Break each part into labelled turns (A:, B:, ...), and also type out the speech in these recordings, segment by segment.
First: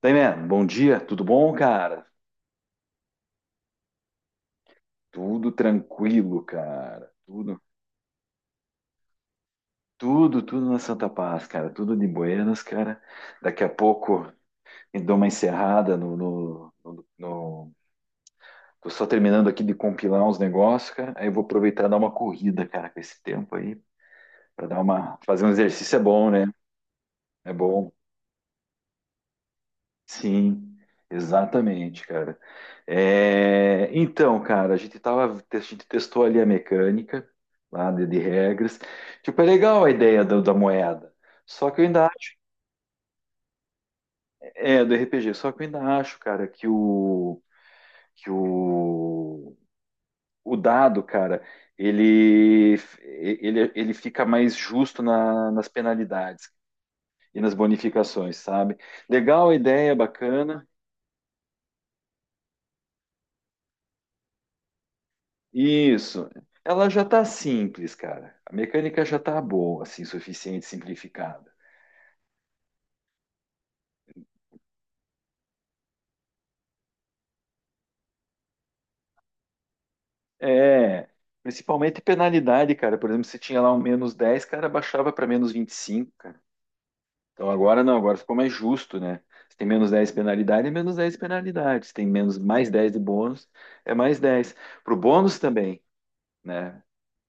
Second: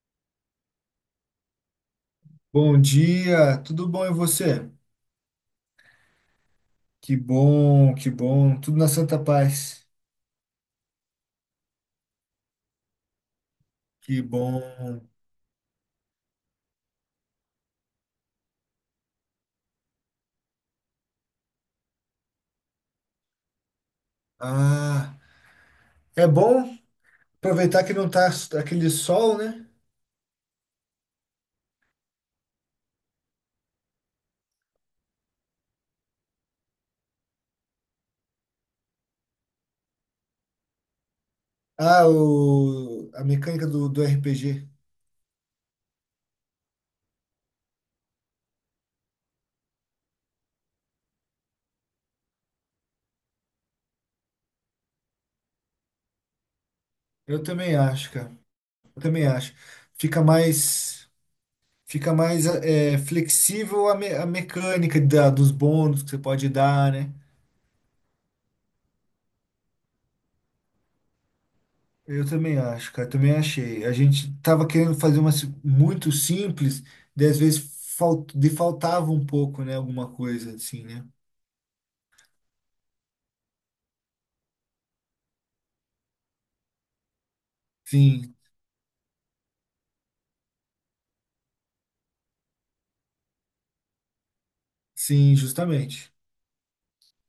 A: Daí, man, bom dia, tudo bom, cara?
B: Bom dia, tudo bom e você?
A: Tudo tranquilo, cara. Tudo,
B: Que bom, tudo na santa paz.
A: tudo, tudo na Santa Paz, cara. Tudo de buenas, cara. Daqui a
B: Que
A: pouco
B: bom.
A: eu dou uma encerrada no. Tô só terminando aqui de compilar uns negócios, cara. Aí eu vou aproveitar e dar uma corrida, cara, com esse tempo aí,
B: Ah,
A: fazer um exercício é
B: é
A: bom, né?
B: bom
A: É
B: aproveitar
A: bom.
B: que não tá aquele sol, né?
A: Sim, exatamente, cara. É, então, cara, a gente testou ali a mecânica lá de regras. Tipo, é legal a ideia da moeda. Só que eu
B: Ah,
A: ainda acho,
B: a mecânica do RPG.
A: do RPG, só que eu ainda acho, cara, que que o, o dado, cara, ele ele fica mais justo nas penalidades e
B: Eu
A: nas
B: também acho, cara.
A: bonificações, sabe?
B: Eu também
A: Legal
B: acho.
A: a ideia,
B: Fica
A: bacana.
B: mais, fica mais flexível a mecânica dos bônus que você
A: Isso.
B: pode
A: Ela
B: dar,
A: já
B: né?
A: tá simples, cara. A mecânica já tá boa, assim, suficiente, simplificada.
B: Eu também acho, cara, também achei. A gente tava querendo fazer uma muito simples, daí às vezes fal- de faltava um pouco, né, alguma coisa assim, né?
A: É, principalmente penalidade, cara. Por exemplo, se tinha lá um -10, cara, baixava para -25, cara. Então agora não, agora
B: Sim,
A: ficou mais justo, né? Se tem menos 10 penalidade, é menos 10 penalidade. Se tem menos +10 de bônus, é +10. Pro
B: sim,
A: bônus também,
B: justamente.
A: né?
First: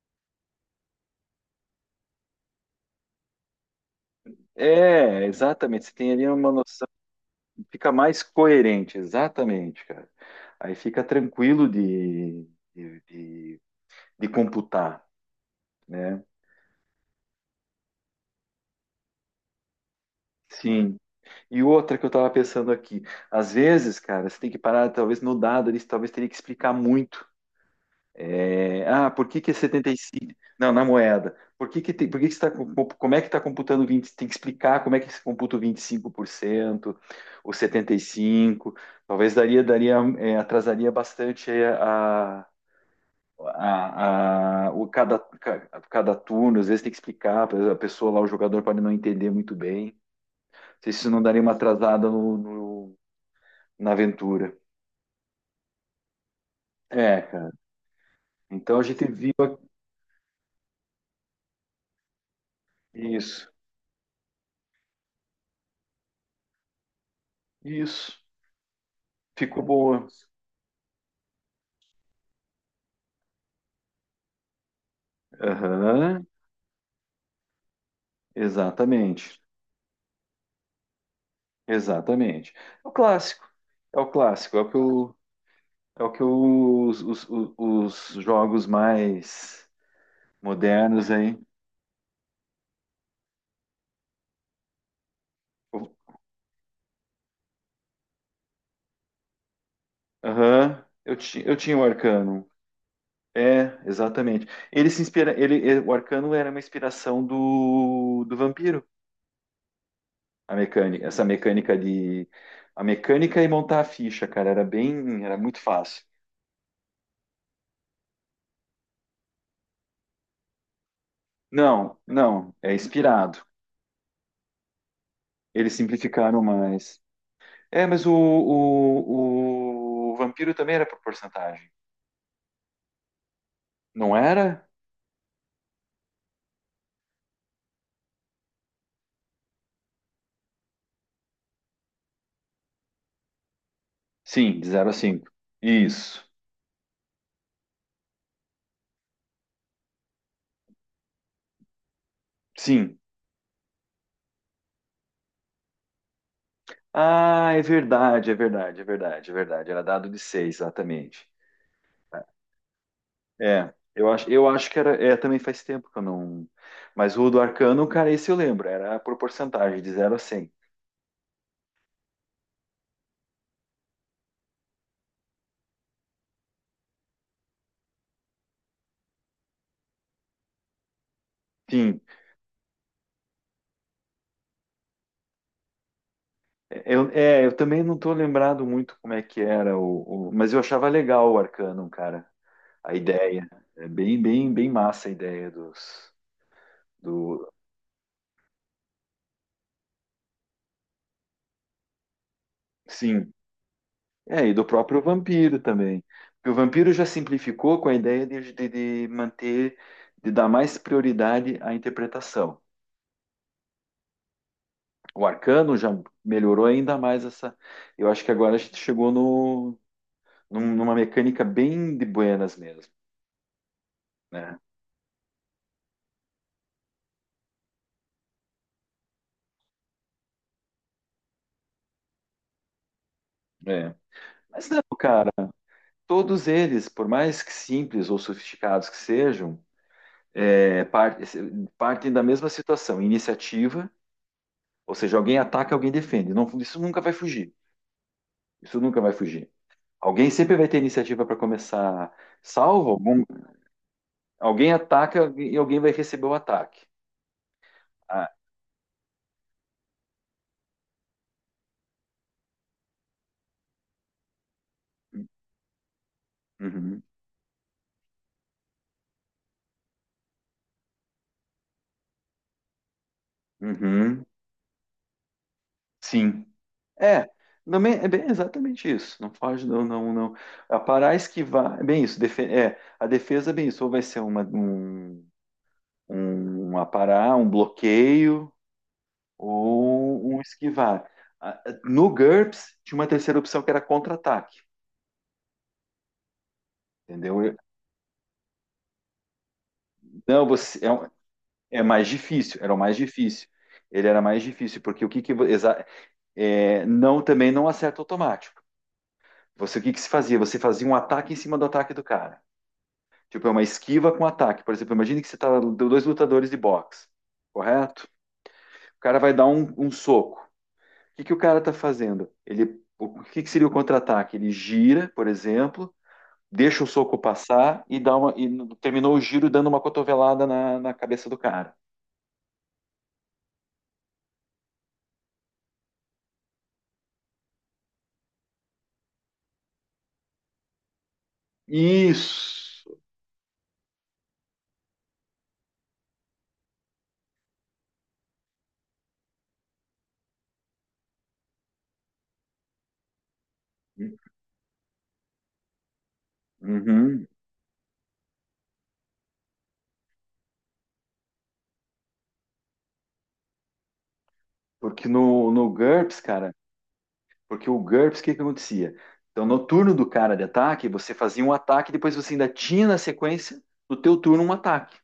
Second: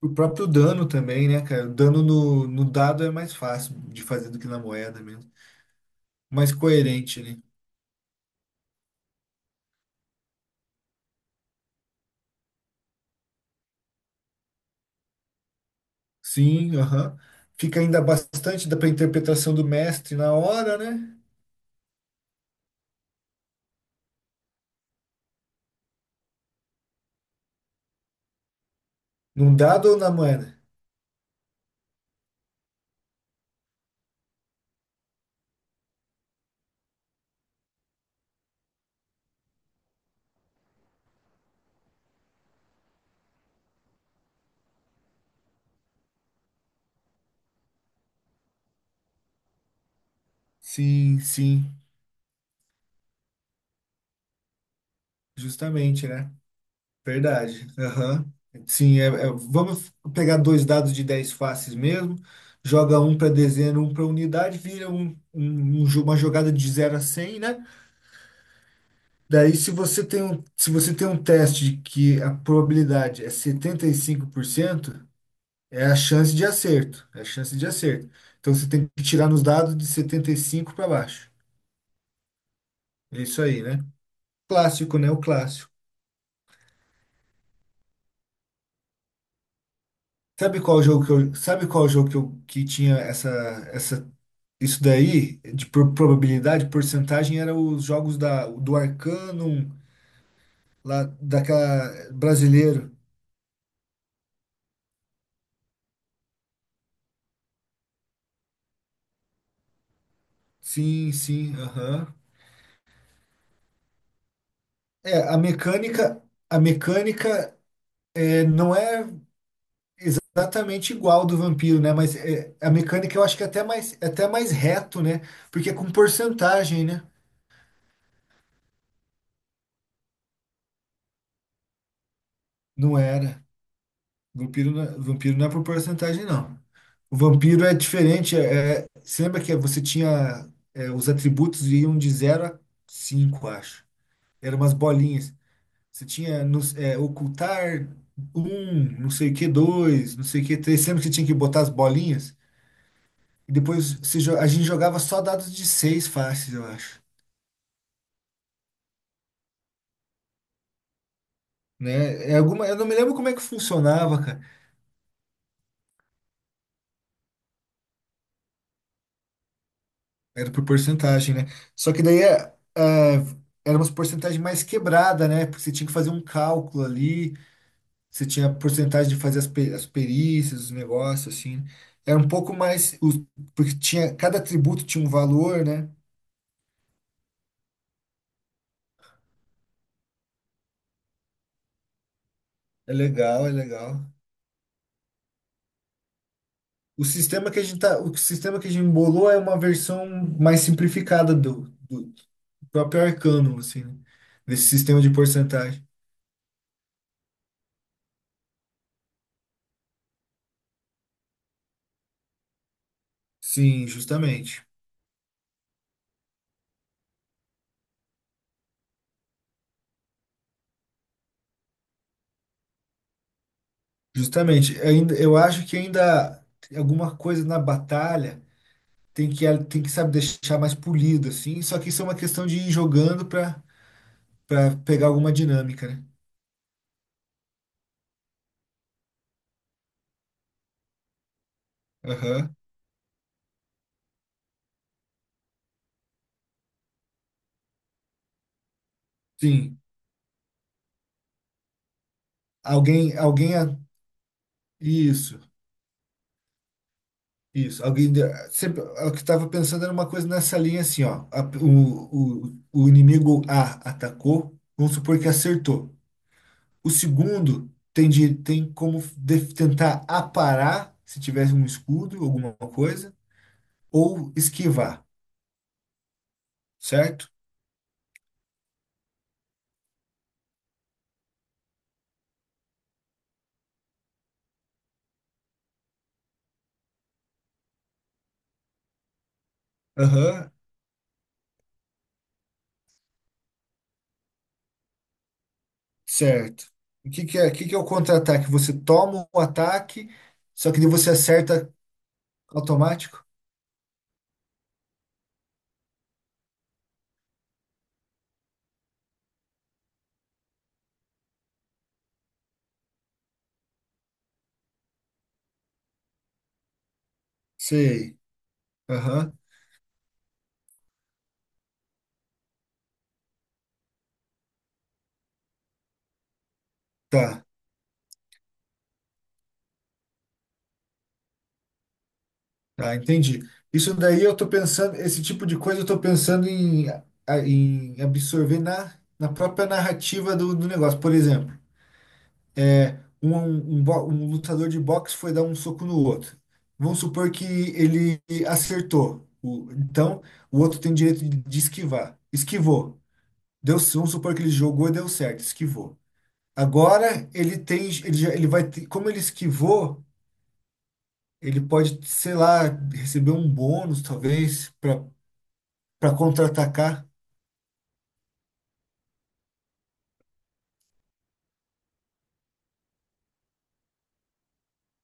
B: O próprio dano também, né, cara? O dano no dado é mais fácil de fazer do que na moeda
A: É,
B: mesmo.
A: exatamente. Você tem ali uma
B: Mais
A: noção.
B: coerente, né?
A: Fica mais coerente, exatamente, cara. Aí fica tranquilo de, de- de computar, né?
B: Sim, aham. Fica ainda bastante da pra interpretação do mestre na hora,
A: Sim.
B: né?
A: E outra que eu tava pensando aqui, às vezes, cara, você tem que parar, talvez no dado, eles talvez teria que explicar muito. Por que que é
B: Num
A: setenta
B: dado ou
A: e
B: na
A: cinco
B: moeda?
A: Não, na moeda. Por que que está, como é que está computando 20? Tem que explicar como é que se computa o 25%, o 75. Talvez daria, atrasaria bastante aí a, o cada, ca- cada turno, às vezes tem que explicar, a pessoa lá, o jogador pode não entender muito bem. Não sei se isso
B: Sim,
A: não daria uma
B: sim,
A: atrasada na aventura.
B: justamente, né?
A: É, cara.
B: Verdade. Aham.
A: Então a
B: Sim,
A: gente viu
B: vamos pegar dois dados de 10 faces mesmo, joga um para
A: isso.
B: dezena, um para unidade, vira uma jogada de 0 a 100, né?
A: Isso.
B: Daí,
A: Ficou
B: se você
A: boa.
B: tem um, se você tem um teste que a probabilidade é 75%, é a
A: Aham.
B: chance de acerto. É a chance de acerto. Então, você tem que tirar
A: Exatamente.
B: nos dados de 75 para baixo.
A: Exatamente. É o
B: É isso
A: clássico.
B: aí, né?
A: É o clássico. É o que,
B: Clássico, né?
A: eu,
B: O clássico.
A: é o que eu- os, os jogos mais
B: Sabe qual jogo
A: modernos
B: que eu,
A: aí.
B: sabe qual jogo Que tinha essa, essa Isso daí, probabilidade, porcentagem, era os jogos do Arcanum,
A: Aham.
B: lá
A: Eu tinha o
B: daquela
A: arcano.
B: brasileiro.
A: É, exatamente. Ele se inspira, ele- O Arcano era uma inspiração do Vampiro, a mecânica,
B: Sim,
A: essa
B: sim,
A: mecânica
B: aham.
A: de a mecânica e montar a ficha, cara,
B: É,
A: era
B: a
A: muito fácil.
B: mecânica, a mecânica é, não é exatamente igual do vampiro, né?
A: Não,
B: Mas
A: não,
B: é, a
A: é
B: mecânica eu acho
A: inspirado.
B: que é até mais reto, né? Porque
A: Eles
B: é com
A: simplificaram
B: porcentagem,
A: mais.
B: né?
A: É, mas o Vampiro também era por porcentagem.
B: Não era.
A: Não era?
B: Vampiro não é por porcentagem, não. O vampiro é diferente. Você lembra que você tinha. Os atributos iam de zero a 5, acho. Eram
A: Sim, de
B: umas
A: 0 a 5.
B: bolinhas. Você
A: Isso.
B: tinha ocultar um, não sei o que, 2, não sei o que, 3. Lembra que você tinha que botar as bolinhas?
A: Sim.
B: E depois a gente jogava só dados de 6 faces, eu acho.
A: Ah, é verdade, é verdade, é verdade, é verdade. Era dado de 6, exatamente.
B: Né? Eu não me lembro como é que
A: É, eu
B: funcionava,
A: acho,
B: cara.
A: eu acho que era. É, também faz tempo que eu não. Mas o do Arcano, cara, esse eu lembro, era por porcentagem, de zero a
B: Era
A: cem.
B: por porcentagem, né? Só que daí é, era uma porcentagem mais quebrada, né? Porque você tinha que fazer um cálculo ali, você tinha a porcentagem de fazer as perícias, os negócios, assim.
A: Sim,
B: Era um pouco mais. Porque tinha, cada atributo tinha um valor, né?
A: eu também não tô lembrado muito como é que era, mas eu achava legal o Arcano, cara,
B: É
A: a
B: legal,
A: ideia.
B: é
A: É
B: legal.
A: bem, bem, bem massa a ideia dos.
B: O
A: Do,
B: sistema que a gente tá, o sistema que a gente embolou é uma versão mais simplificada do próprio
A: sim,
B: Arcanum, assim, né?
A: e
B: Desse
A: do próprio
B: sistema de
A: vampiro
B: porcentagem.
A: também. Porque o vampiro já simplificou com a ideia de manter, de dar mais prioridade à interpretação.
B: Sim, justamente.
A: O Arcano já melhorou ainda mais essa. Eu acho que agora a gente chegou no, num- numa mecânica bem de buenas mesmo, né?
B: Justamente, ainda, eu acho que ainda alguma coisa na batalha tem que sabe deixar mais polido assim, só que isso é uma questão de ir jogando para
A: É. Mas
B: para
A: não,
B: pegar
A: cara,
B: alguma dinâmica, né?
A: todos eles, por mais que simples ou sofisticados que sejam, é, par- partem da mesma
B: Aham.
A: situação, iniciativa, ou seja, alguém ataca, alguém defende. Isso nunca vai fugir. Isso nunca vai fugir.
B: Sim.
A: Alguém sempre vai ter iniciativa para começar, salvo
B: Alguém
A: algum-
B: alguém a-
A: alguém ataca
B: isso,
A: e alguém vai receber o ataque.
B: isso. Alguém
A: Ah,
B: da- sempre é o que estava pensando era uma coisa nessa linha assim, ó. O inimigo A atacou, vamos supor que acertou. O
A: uhum,
B: segundo tem como tentar aparar se tivesse um escudo, alguma coisa,
A: uhum.
B: ou esquivar,
A: Sim.
B: certo?
A: É, também é bem exatamente isso. Não foge, não, não, não. A parar, esquivar, é bem isso. defe- é, a defesa é bem isso. Ou vai ser um aparar, um bloqueio, ou um
B: Aham,
A: esquivar. Ah, no GURPS, tinha uma terceira opção que era contra-ataque.
B: certo. O que que
A: Entendeu?
B: é, o
A: Eu-
B: que que é o contra-ataque? Você toma um ataque,
A: Não,
B: só que daí você acerta
A: é mais difícil, era o mais
B: automático?
A: difícil. Ele era mais difícil, porque o que, que vo- exa- é, não, também não acerta automático. Você o que, que se fazia? Você fazia um ataque em cima do ataque do cara. Tipo, é uma esquiva com ataque. Por exemplo, imagine que você tá deu dois lutadores de boxe, correto?
B: Sei.
A: O cara vai
B: Aham,
A: dar um soco. O que que o cara tá fazendo? O que que seria o contra-ataque? Ele gira, por exemplo, deixa o soco
B: tá,
A: passar e e terminou o giro dando uma cotovelada na cabeça do cara.
B: tá, entendi. Isso daí eu tô pensando, esse tipo de coisa eu tô pensando em absorver na própria narrativa do negócio. Por exemplo,
A: Isso.
B: um lutador de boxe foi dar um soco no outro. Vamos supor que ele acertou. Então, o outro tem direito de esquivar. Esquivou. Deu, vamos supor que ele jogou e deu certo. Esquivou.
A: Uhum.
B: Agora, ele tem, ele, já- ele vai, ter- como ele esquivou, ele pode, sei lá, receber um bônus, talvez, para
A: Porque no
B: para
A: GURPS, cara,
B: contra-atacar.
A: porque o GURPS, o que que acontecia? Então, no turno do cara de ataque, você fazia um ataque, depois você ainda tinha na sequência, no teu turno, um ataque.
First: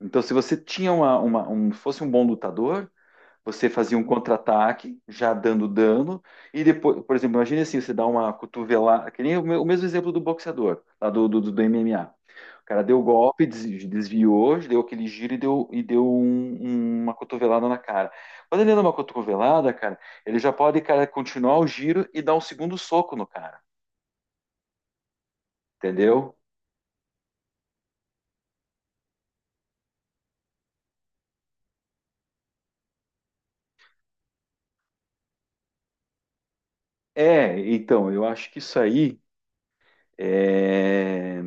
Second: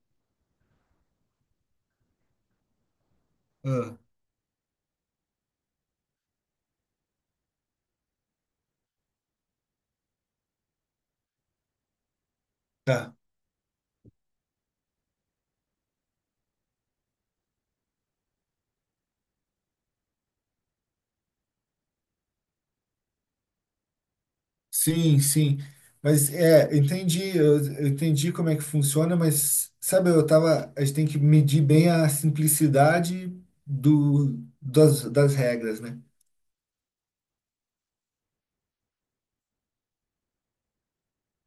A: Então, se você tinha fosse um bom lutador, você fazia
B: Ah,
A: um contra-ataque, já dando dano, e depois, por exemplo, imagine assim, você dá uma cotovelada, que nem o mesmo exemplo do boxeador, lá do MMA. O cara deu o
B: tá.
A: golpe, desviou, deu aquele giro e deu uma cotovelada na cara. Quando ele dá uma cotovelada, cara, ele já pode, cara, continuar o giro e dar um segundo soco no cara,
B: Sim, sim. Mas
A: entendeu?
B: entendi, eu entendi como é que funciona, mas sabe, eu tava, a gente tem que medir bem a simplicidade das regras, né?
A: É, então, eu acho que isso aí. É,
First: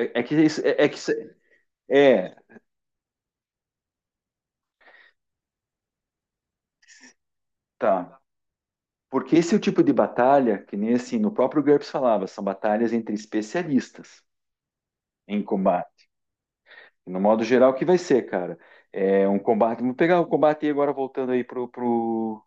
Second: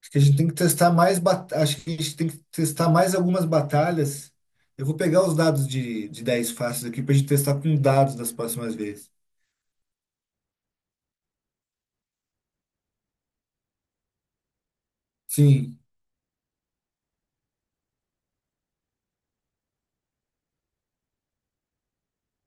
B: Acho que a
A: é que,
B: gente tem que
A: isso- é, é
B: testar
A: que
B: mais, acho que a gente tem
A: É,
B: que testar mais algumas batalhas. Eu vou pegar os dados de 10 fáceis aqui pra gente testar com dados
A: tá.
B: das próximas vezes.
A: Porque esse é o tipo de batalha que nem assim, no próprio GURPS falava, são batalhas entre especialistas em
B: Sim,
A: combate. No modo geral, o que vai ser, cara? É um combate. Vamos pegar o combate aí agora voltando aí pro, pro,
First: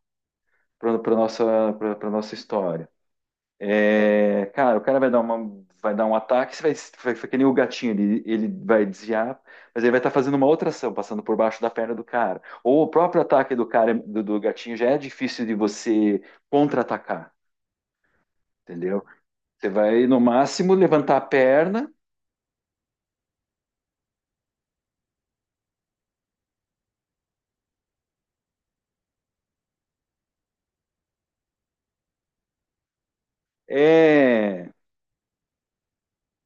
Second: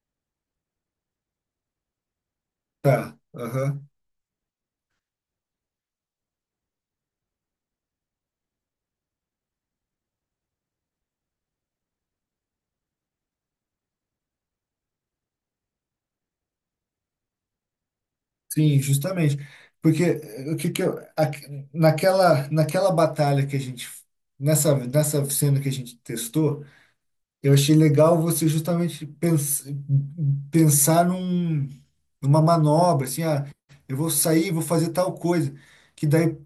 A: pro, pra nossa, pra, pra nossa história.
B: tá. Aham.
A: É, cara, o cara vai dar um ataque, você vai que nem o gatinho, ele vai desviar, mas ele vai estar fazendo uma outra ação, passando por baixo da perna do cara. Ou o próprio ataque do cara, do gatinho, já é difícil de você contra-atacar,
B: Sim,
A: entendeu?
B: justamente.
A: Você
B: Porque
A: vai, no
B: o que
A: máximo,
B: que eu,
A: levantar a
B: a-
A: perna.
B: naquela, naquela batalha que a gente, nessa, nessa cena que a gente testou, eu achei legal você justamente pensar numa manobra, assim, ah, eu vou sair, vou
A: É,
B: fazer tal coisa, que daí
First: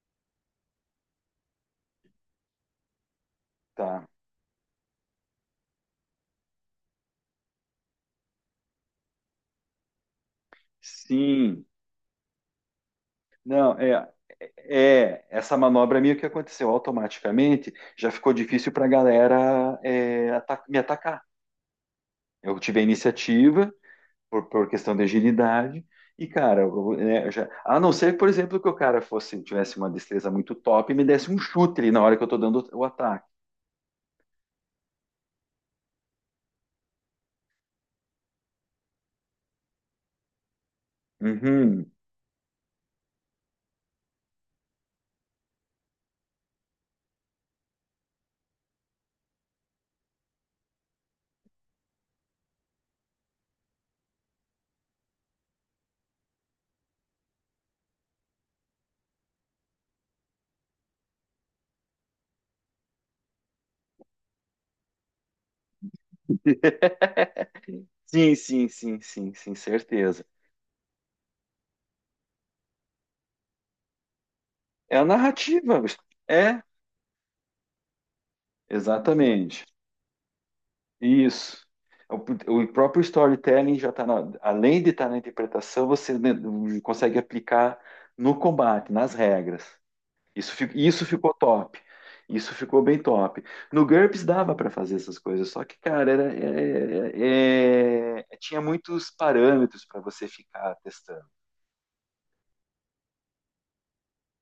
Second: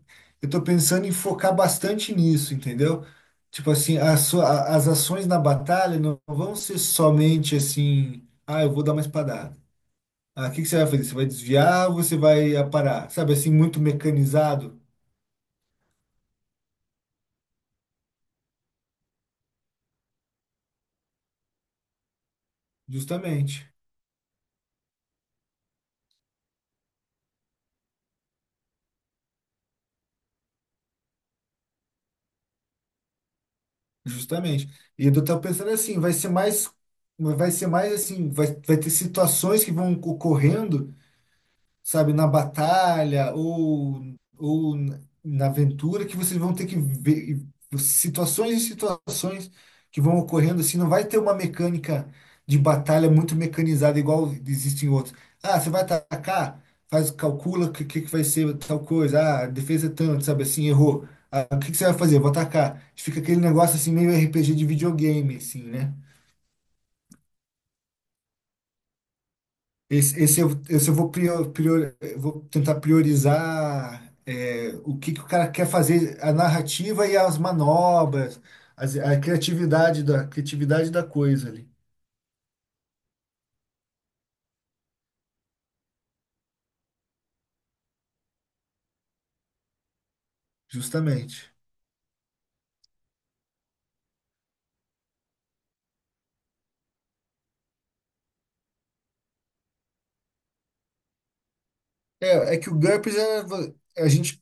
B: eu tô pensando em focar bastante nisso, entendeu? Tipo assim,
A: tá.
B: as ações na batalha não vão ser somente assim, ah, eu vou dar uma espadada. Ah, o que que você vai fazer? Você vai
A: Sim.
B: desviar ou você vai aparar? Sabe assim,
A: Não,
B: muito mecanizado?
A: Essa manobra minha que aconteceu automaticamente já ficou difícil para a galera me atacar. Eu tive a
B: Justamente,
A: iniciativa por questão de agilidade. E, cara, eu, né, eu já, a não ser, por exemplo, que tivesse uma destreza muito top e me desse um chute ali na hora que eu tô dando o ataque.
B: justamente. E eu tô pensando assim, vai ser mais assim, vai ter situações que vão ocorrendo,
A: Uhum.
B: sabe, na batalha ou na aventura que vocês vão ter que ver situações e situações que vão ocorrendo assim, não vai ter uma mecânica de batalha muito mecanizada igual existe em outros. Ah, você vai atacar, faz calcula o que que vai ser tal coisa. Ah, a defesa é tanto, sabe assim, errou. Ah, o que que você vai fazer? Vou atacar. Fica aquele negócio assim meio RPG de videogame assim, né?
A: Sim, sim, sim, sim, sim,
B: Esse,
A: certeza.
B: esse, eu, esse eu vou tentar priorizar
A: É
B: o
A: a
B: que que o cara quer
A: narrativa.
B: fazer, a
A: É,
B: narrativa e as manobras, as- a
A: exatamente.
B: criatividade da, a criatividade da coisa
A: Isso.
B: ali,
A: O próprio storytelling já está na, além de estar na interpretação, você consegue aplicar no combate, nas regras. Isso, isso ficou
B: justamente.
A: top. Isso ficou bem top. No GURPS dava para fazer essas coisas, só que, cara, era, é- é- é- é, tinha muitos parâmetros para você ficar testando.
B: É, é que o GURPS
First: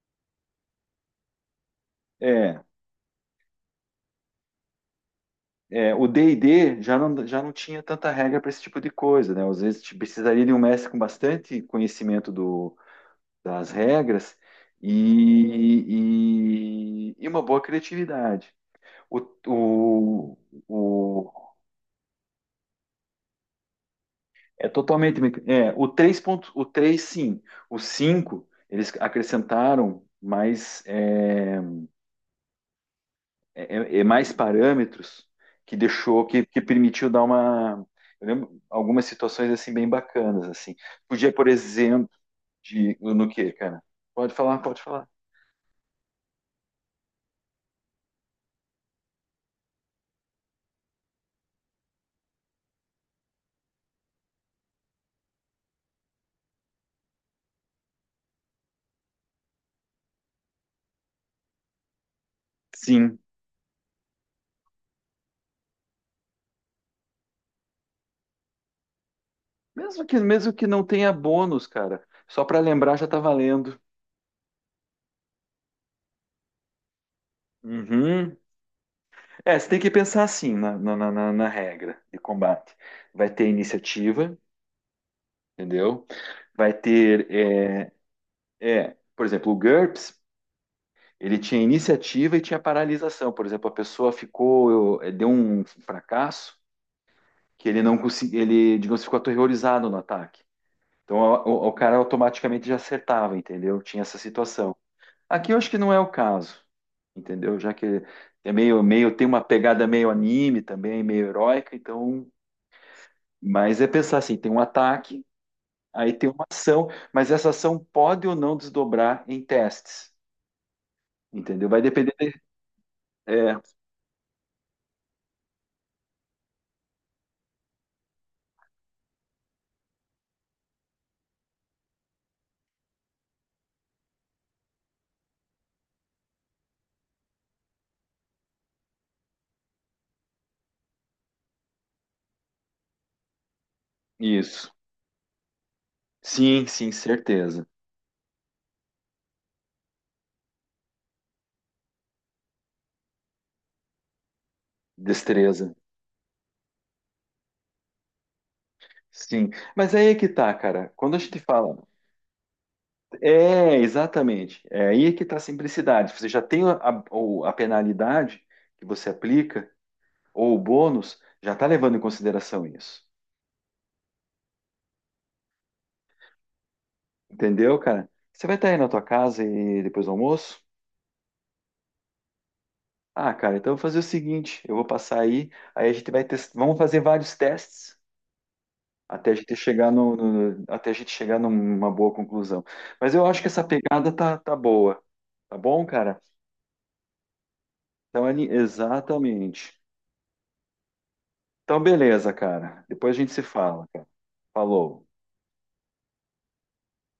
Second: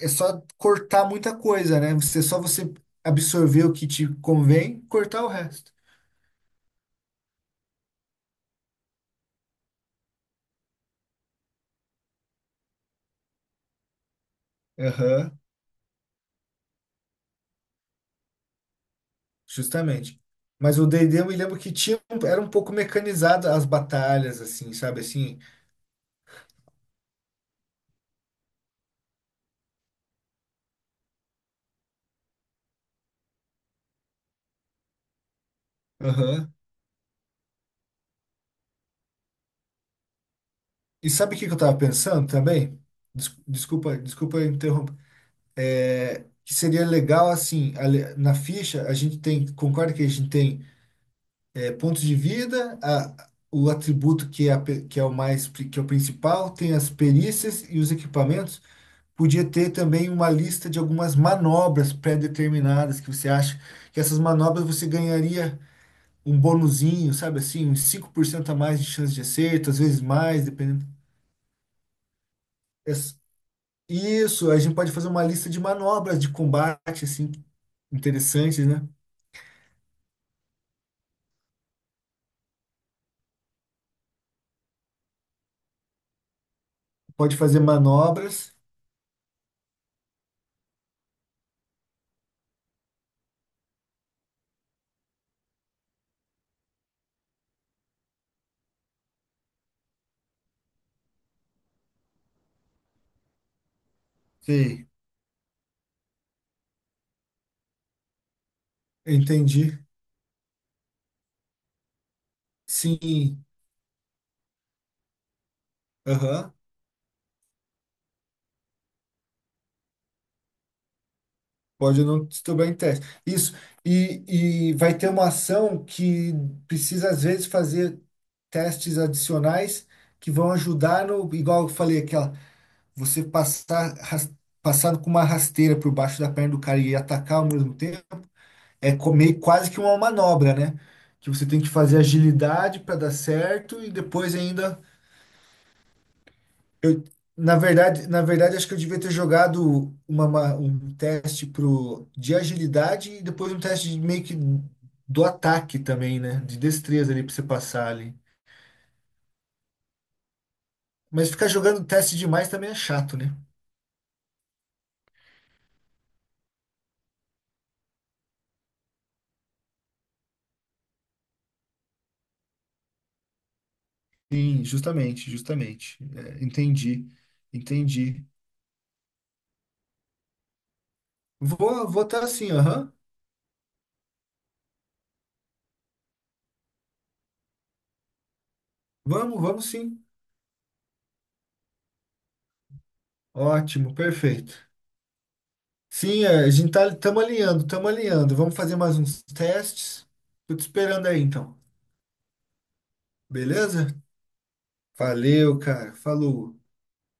B: é só cortar muita coisa, né? Você, só
A: É,
B: você absorver o que te convém, cortar o resto.
A: o D&D já não tinha tanta regra para esse tipo de coisa, né? Às vezes te precisaria de um mestre com bastante conhecimento das regras
B: Aham,
A: e, e uma boa criatividade. O,
B: justamente.
A: o,
B: Mas o D&D eu me
A: o-
B: lembro que era um pouco mecanizado as batalhas,
A: é
B: assim, sabe
A: totalmente
B: assim?
A: o 3 ponto, o três sim, o 5 eles acrescentaram mais é mais parâmetros que deixou
B: Aham.
A: que permitiu dar uma. Eu lembro algumas situações assim bem bacanas assim.
B: E
A: Podia,
B: sabe o que
A: por
B: que eu estava
A: exemplo,
B: pensando também?
A: de no
B: Des-
A: que, cara?
B: Desculpa,
A: Pode
B: desculpa
A: falar, pode
B: interromper.
A: falar.
B: É, que seria legal, assim, na ficha, concorda que a gente tem pontos de vida, o atributo que é, que é o mais, que é o principal, tem as perícias e os equipamentos. Podia ter também uma lista de algumas manobras pré-determinadas que
A: Sim.
B: você acha que essas manobras você ganharia um bonuzinho, sabe assim, uns 5% a mais de chance de acerto, às vezes mais,
A: Mesmo que não
B: dependendo.
A: tenha bônus, cara, só para lembrar já tá valendo.
B: Isso, a gente pode fazer uma lista de manobras de combate, assim,
A: Uhum.
B: interessantes, né?
A: É, você tem que pensar assim na regra de combate. Vai ter iniciativa, entendeu? Vai ter,
B: Pode fazer manobras.
A: por exemplo, o GURPS, ele tinha iniciativa e tinha paralisação. Por exemplo, a pessoa deu um fracasso que ele não conseguiu, ele, digamos, ficou aterrorizado no ataque. Então, o cara automaticamente já acertava, entendeu? Tinha essa situação.
B: Sei.
A: Aqui eu acho que não é o caso, entendeu? Já que é meio, tem uma
B: Entendi.
A: pegada meio anime também, meio heróica, então.
B: Sim.
A: Mas é pensar assim: tem um ataque, aí tem uma
B: Aham.
A: ação, mas essa ação pode ou não desdobrar em testes, entendeu? Vai
B: Pode
A: depender.
B: não estourar em teste. Isso.
A: É,
B: E, e vai ter uma ação que precisa, às vezes, fazer testes adicionais que vão ajudar no. Igual eu falei, aquela. Você passar com uma rasteira por baixo da perna do cara e atacar ao mesmo é comer quase que uma manobra, né? Que você tem que fazer agilidade para dar certo e depois
A: isso.
B: ainda
A: Sim, sim,
B: eu. Na
A: certeza.
B: verdade, na verdade acho que eu devia ter jogado um teste pro de agilidade e depois um teste de meio que do
A: Destreza.
B: ataque também, né? De destreza ali para você passar ali.
A: Sim. Mas aí é que tá, cara. Quando a
B: Mas
A: gente
B: ficar
A: fala.
B: jogando teste demais também é chato, né?
A: É, exatamente. É aí é que tá a simplicidade. Você já tem a penalidade que você aplica. Ou o bônus, já tá levando em consideração isso.
B: Sim, justamente, justamente. É, entendi,
A: Entendeu, cara?
B: entendi.
A: Você vai estar aí na tua casa e depois do almoço?
B: Vou estar assim, aham.
A: Ah, cara, então eu vou fazer o seguinte, eu vou passar aí, aí a gente vai testar, vamos fazer vários testes até a
B: Vamos,
A: gente
B: vamos
A: chegar
B: sim.
A: até a gente chegar numa boa conclusão. Mas eu acho que essa
B: Ótimo,
A: pegada tá,
B: perfeito.
A: tá boa, tá bom, cara?
B: Sim, estamos alinhando, estamos
A: Então,
B: alinhando. Vamos fazer mais uns
A: Exatamente.
B: testes. Tô te esperando aí, então.
A: Então, beleza, cara. Depois a gente se fala,
B: Beleza?
A: cara. Falou.
B: Valeu, cara. Falou.